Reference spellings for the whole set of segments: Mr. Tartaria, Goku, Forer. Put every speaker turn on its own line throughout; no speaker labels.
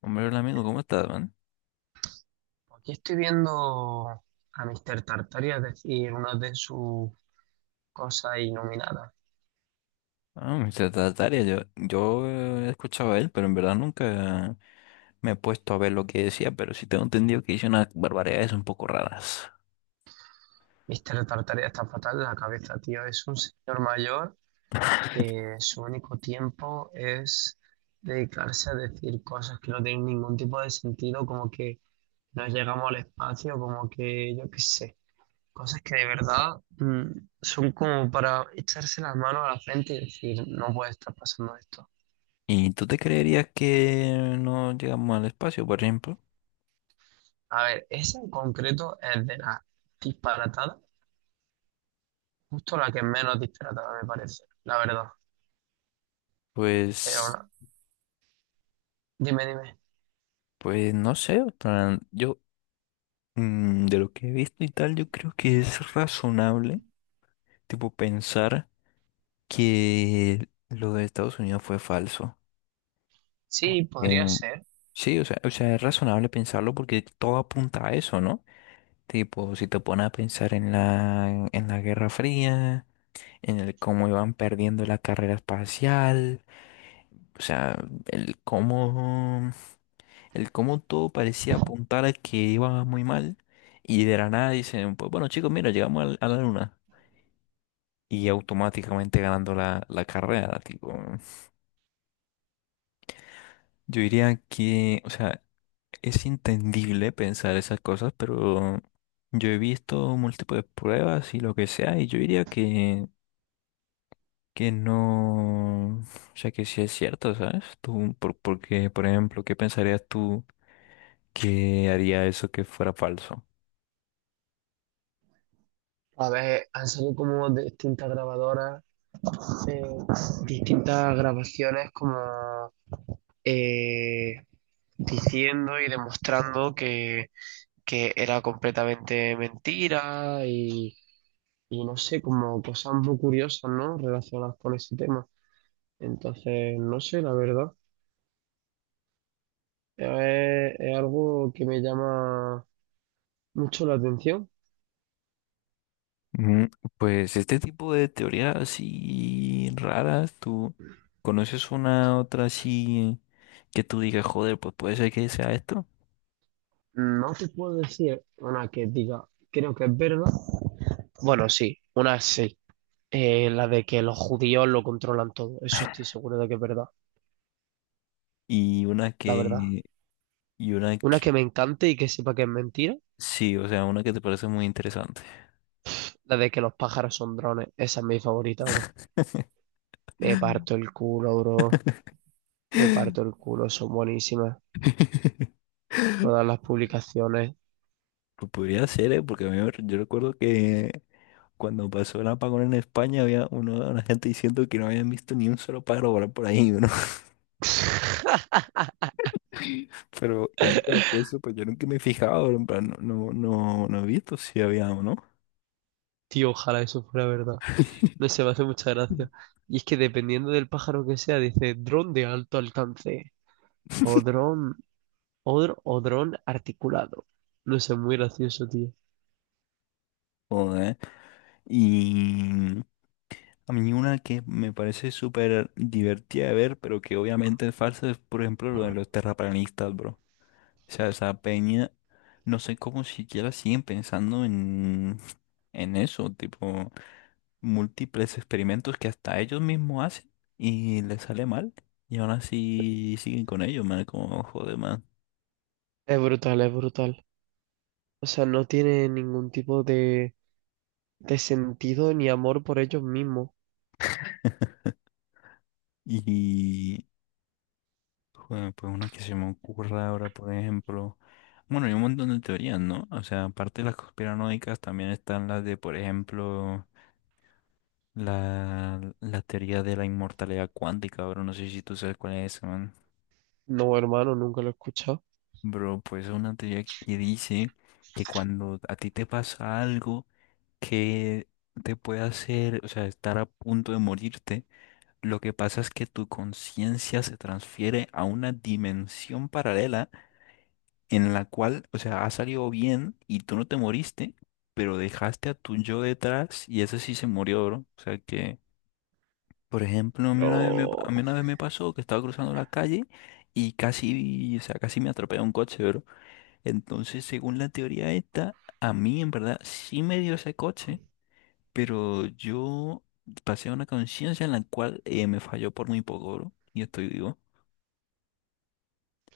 Hombre, hola amigo, ¿cómo estás, man?
Aquí estoy viendo a Mr. Tartaria decir una de sus cosas iluminadas.
Ah, Mr. Tartaria, yo he escuchado a él, pero en verdad nunca me he puesto a ver lo que decía, pero sí tengo entendido que dice unas barbaridades un poco raras.
Mr. Tartaria está fatal de la cabeza, tío. Es un señor mayor que su único tiempo es dedicarse a decir cosas que no tienen ningún tipo de sentido, como que no llegamos al espacio, como que yo qué sé. Cosas que de verdad, son como para echarse las manos a la frente y decir, no puede estar pasando esto.
¿Y tú te creerías que no llegamos al espacio, por ejemplo?
A ver, esa en concreto es de las disparatadas, justo la que menos disparatada me parece, la verdad. Pero
Pues,
ahora, dime.
pues no sé, o sea, yo de lo que he visto y tal, yo creo que es razonable, tipo, pensar que lo de Estados Unidos fue falso.
Sí, podría
Porque
ser.
sí, o sea, es razonable pensarlo porque todo apunta a eso, ¿no? Tipo, si te pones a pensar en en la Guerra Fría, en el cómo iban perdiendo la carrera espacial, o sea, el cómo, el cómo todo parecía apuntar a que iba muy mal y de la nada dicen, pues bueno chicos, mira, a la luna y automáticamente ganando la carrera, tipo, yo diría que, o sea, es entendible pensar esas cosas, pero yo he visto múltiples pruebas y lo que sea, y yo diría que no, o sea, que sí es cierto, ¿sabes? Tú, porque, por ejemplo, ¿qué pensarías tú que haría eso que fuera falso?
A ver, han salido como de distintas grabadoras, eh, distintas grabaciones como, eh, diciendo y demostrando que era completamente mentira y no sé, como cosas muy curiosas, ¿no? Relacionadas con ese tema. Entonces, no sé, la verdad. Es algo que me llama mucho la atención.
Mm, Pues este tipo de teorías así raras, ¿tú conoces una otra así que tú digas, joder, pues puede ser que sea esto,
No te puedo decir una que diga, creo que es verdad. Bueno, sí, una sí. La de que los judíos lo controlan todo. Eso estoy seguro de que es verdad,
y una
la verdad.
que, y una
Una que
que...
me encante y que sepa que es mentira,
Sí, o sea, una que te parece muy interesante.
la de que los pájaros son drones. Esa es mi favorita, bro. Me parto el culo, bro. Me parto el culo, son buenísimas. Todas las publicaciones.
Pues podría ser, ¿eh? Porque a mí, yo recuerdo que cuando pasó el apagón en España había una gente diciendo que no habían visto ni un solo pájaro volar por ahí, ¿no? Pero y ahora que lo pienso, pues yo nunca me he fijado, en plan, no he visto si había o no.
Tío, ojalá eso fuera verdad. No sé, me hace mucha
Mm.
gracia. Y es que dependiendo del pájaro que sea, dice dron de alto alcance o dron o, o dron articulado. No sé, muy gracioso, tío.
Joder. Y a mí una que me parece súper divertida de ver, pero que obviamente es falsa, es por ejemplo lo de los terraplanistas, bro. O sea, esa peña, no sé cómo siquiera siguen pensando en eso, tipo, múltiples experimentos que hasta ellos mismos hacen y les sale mal. Y aún así siguen con ellos, man, como joder, man.
Es brutal, es brutal. O sea, no tiene ningún tipo de sentido ni amor por ellos mismos.
Y, joder, pues una que se me ocurra ahora, por ejemplo. Bueno, hay un montón de teorías, ¿no? O sea, aparte de las conspiranoicas, también están las de, por ejemplo, la teoría de la inmortalidad cuántica. Ahora no sé si tú sabes cuál es esa, man.
No, hermano, nunca lo he escuchado.
Bro, pues es una teoría que dice que cuando a ti te pasa algo que te puede hacer, o sea, estar a punto de morirte, lo que pasa es que tu conciencia se transfiere a una dimensión paralela en la cual, o sea, ha salido bien y tú no te moriste, pero dejaste a tu yo detrás y ese sí se murió, bro. O sea que, por ejemplo, a
Pero,
mí una vez me pasó que estaba cruzando la calle y casi, o sea, casi me atropelló un coche, bro. Entonces, según la teoría esta, a mí en verdad sí me dio ese coche, pero yo pasé una conciencia en la cual me falló por muy poco, bro, y estoy vivo,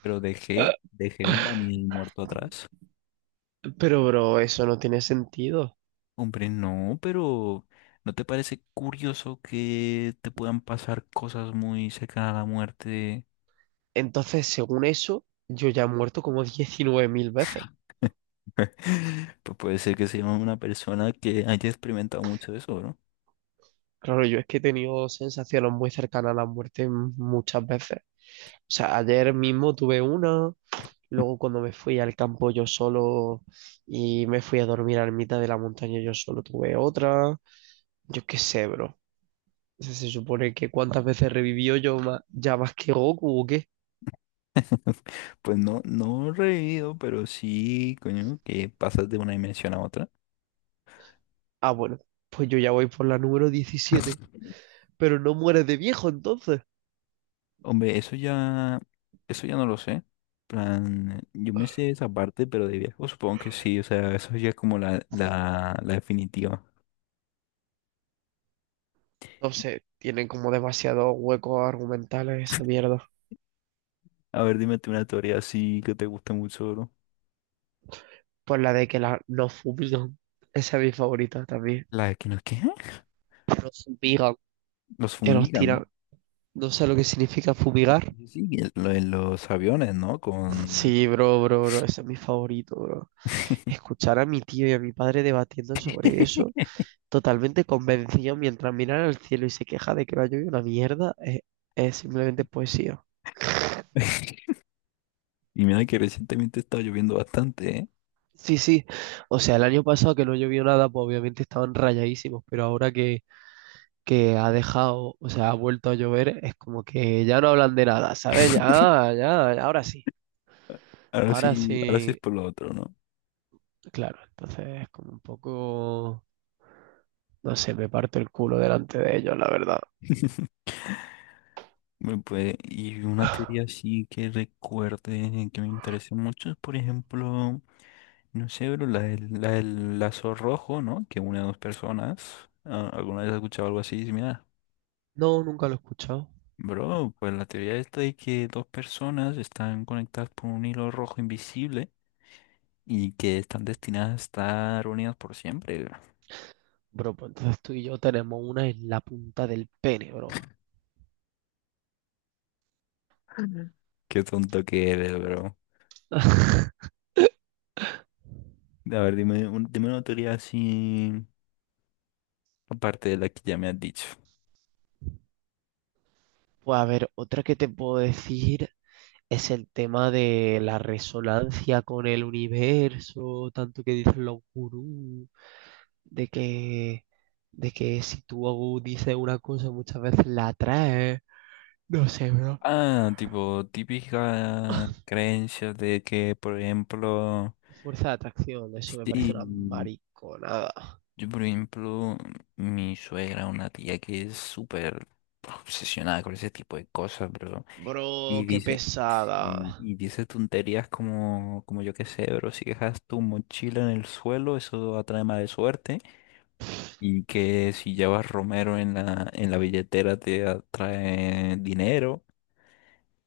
pero
eh,
dejé un Daniel muerto atrás.
pero, bro, eso no tiene sentido.
Hombre, no, pero ¿no te parece curioso que te puedan pasar cosas muy cercanas a la muerte?
Entonces, según eso, yo ya he muerto como 19.000 veces.
Pues puede ser que sea una persona que haya experimentado mucho eso.
Claro, yo es que he tenido sensaciones muy cercanas a la muerte muchas veces. O sea, ayer mismo tuve una, luego cuando me fui al campo yo solo y me fui a dormir a la mitad de la montaña yo solo tuve otra. Yo qué sé, bro. O sea, se supone que cuántas veces revivió yo ya más que Goku o qué.
Pues no, no revivido, pero sí, coño, que pasas de una dimensión a otra.
Ah, bueno, pues yo ya voy por la número 17. Pero no mueres de viejo entonces.
Hombre, eso ya no lo sé. Plan, yo me sé esa parte, pero de viejo supongo que sí, o sea, eso ya es como la definitiva.
No sé, tienen como demasiados huecos argumentales esa mierda.
A ver, dime tú una teoría así que te guste mucho, bro.
Pues la de que la, nos fumigan. Esa es mi favorita también.
La de que no, ¿qué?
Que nos fumigan,
Los
que nos
fumigan.
tiran. No sé lo que significa fumigar.
Sí, sí, lo de los aviones, ¿no? Con...
Sí, bro, bro, bro. Ese es mi favorito, bro. Escuchar a mi tío y a mi padre debatiendo sobre eso, totalmente convencido mientras miran al cielo y se queja de que no llovido una mierda, es simplemente poesía.
Y mira que recientemente estaba lloviendo bastante, ¿eh?
Sí, sí. O sea, el año pasado que no llovió nada, pues obviamente estaban rayadísimos, pero ahora que ha dejado, o sea, ha vuelto a llover, es como que ya no hablan de nada, ¿sabes? Ya, ya, ahora
Ahora sí es
sí,
por lo otro, ¿no?
claro, entonces es como un poco, no sé, me parto el culo delante de ellos, la verdad.
Bueno, pues, y una teoría así que recuerde que me interese mucho es, por ejemplo, no sé, bro, la la del lazo rojo, ¿no? Que une a dos personas. Ah, ¿alguna vez has escuchado algo así similar?
No, nunca lo he escuchado.
Bro, pues la teoría esta de que dos personas están conectadas por un hilo rojo invisible y que están destinadas a estar unidas por siempre, bro.
Bro, pues entonces tú y yo tenemos una en la punta del pene, bro.
Ujú. Qué tonto que eres, bro. A ver, dime, dime una teoría así aparte de la que ya me has dicho.
Pues a ver, otra que te puedo decir. Es el tema de la resonancia con el universo, tanto que dicen los gurús, de que si tú dices una cosa muchas veces la atraes, no sé, bro.
Ah, tipo, típica creencia de que, por ejemplo,
Fuerza de atracción, eso me parece una
sí,
mariconada.
yo, por ejemplo, mi suegra, una tía que es súper obsesionada con ese tipo de cosas, bro, y
Bro, qué
dice, sí,
pesada.
y dice tonterías como, como yo qué sé, bro, si dejas tu mochila en el suelo, eso atrae mala suerte, y que si llevas romero en en la billetera te atrae dinero.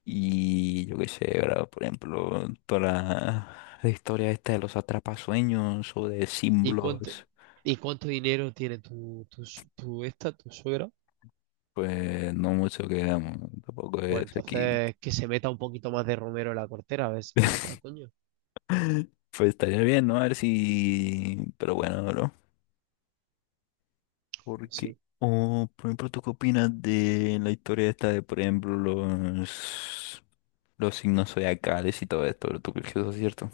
Y yo qué sé, ¿verdad? Por ejemplo, toda la historia esta de los atrapasueños o de
¿Y cuánto,
símbolos,
y cuánto dinero tiene tu, tu, su- tu esta, tu suegra?
pues no mucho que veamos, tampoco
Pues
es aquí.
entonces que se meta un poquito más de Romero en la cortera, a ver si entra, coño.
Pues estaría bien, ¿no? A ver si... Pero bueno, bro. Porque...
Sí.
O, por ejemplo, ¿tú qué opinas de la historia esta de, por ejemplo, los signos zodiacales y todo esto, bro? ¿Tú crees que eso es cierto?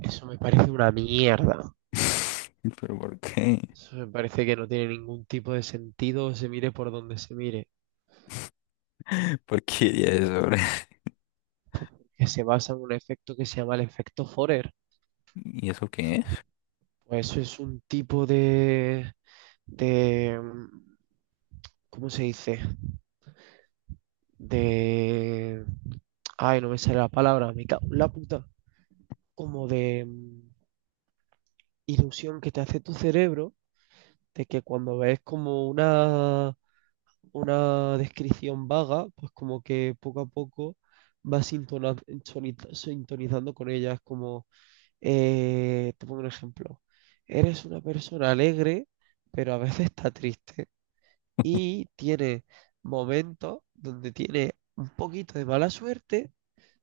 Eso me parece una mierda.
¿Pero por qué?
Eso me parece que no tiene ningún tipo de sentido, se mire por donde se mire.
¿Por qué diría eso, bro?
Que se basa en un efecto que se llama el efecto Forer.
¿Y eso qué es?
Pues eso es un tipo de, ¿cómo se dice? De, ay, no me sale la palabra, me cago en la puta. Como de ilusión que te hace tu cerebro de que cuando ves como una descripción vaga, pues como que poco a poco vas sintonizando con ella. Es como, te pongo un ejemplo, eres una persona alegre, pero a veces está triste y tiene momentos donde tiene un poquito de mala suerte,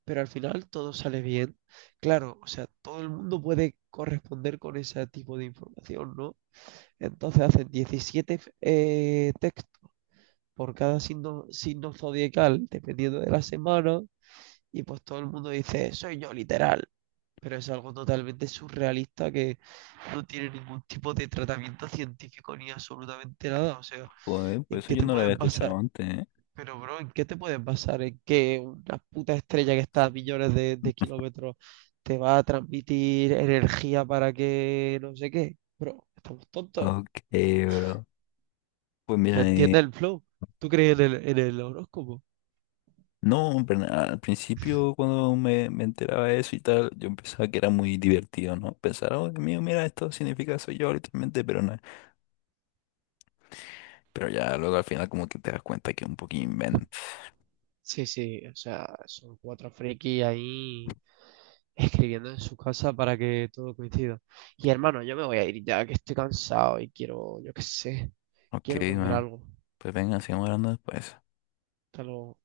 pero al final todo sale bien. Claro, o sea, todo el mundo puede corresponder con ese tipo de información, ¿no? Entonces hacen 17 textos por cada signo zodiacal, dependiendo de la semana, y pues todo el mundo dice, soy yo, literal. Pero es algo totalmente surrealista que no tiene ningún tipo de tratamiento científico ni absolutamente nada. O sea,
Joder,
¿en
pues eso
qué
yo
te
no lo había
puedes basar?
escuchado antes, ¿eh?
Pero, bro, ¿en qué te puedes basar? ¿En que una puta estrella que está a millones de kilómetros te va a transmitir energía para que no sé qué? Bro, estamos tontos.
Ok, bro. Pues
O sea,
mira,
entiende el flow. ¿Tú crees en el horóscopo?
no, en plan, al principio cuando me enteraba de eso y tal, yo pensaba que era muy divertido, ¿no? Pensar, oh, Dios mío, mira, esto significa soy yo literalmente, pero no. Pero ya luego al final como que te das cuenta que es un poquito invento.
Sí, sí, o sea, son cuatro frikis ahí escribiendo en su casa para que todo coincida. Y hermano, yo me voy a ir ya que estoy cansado y quiero, yo qué sé,
Ok,
quiero comer
man.
algo.
Pues venga, sigamos hablando después.
Hasta luego.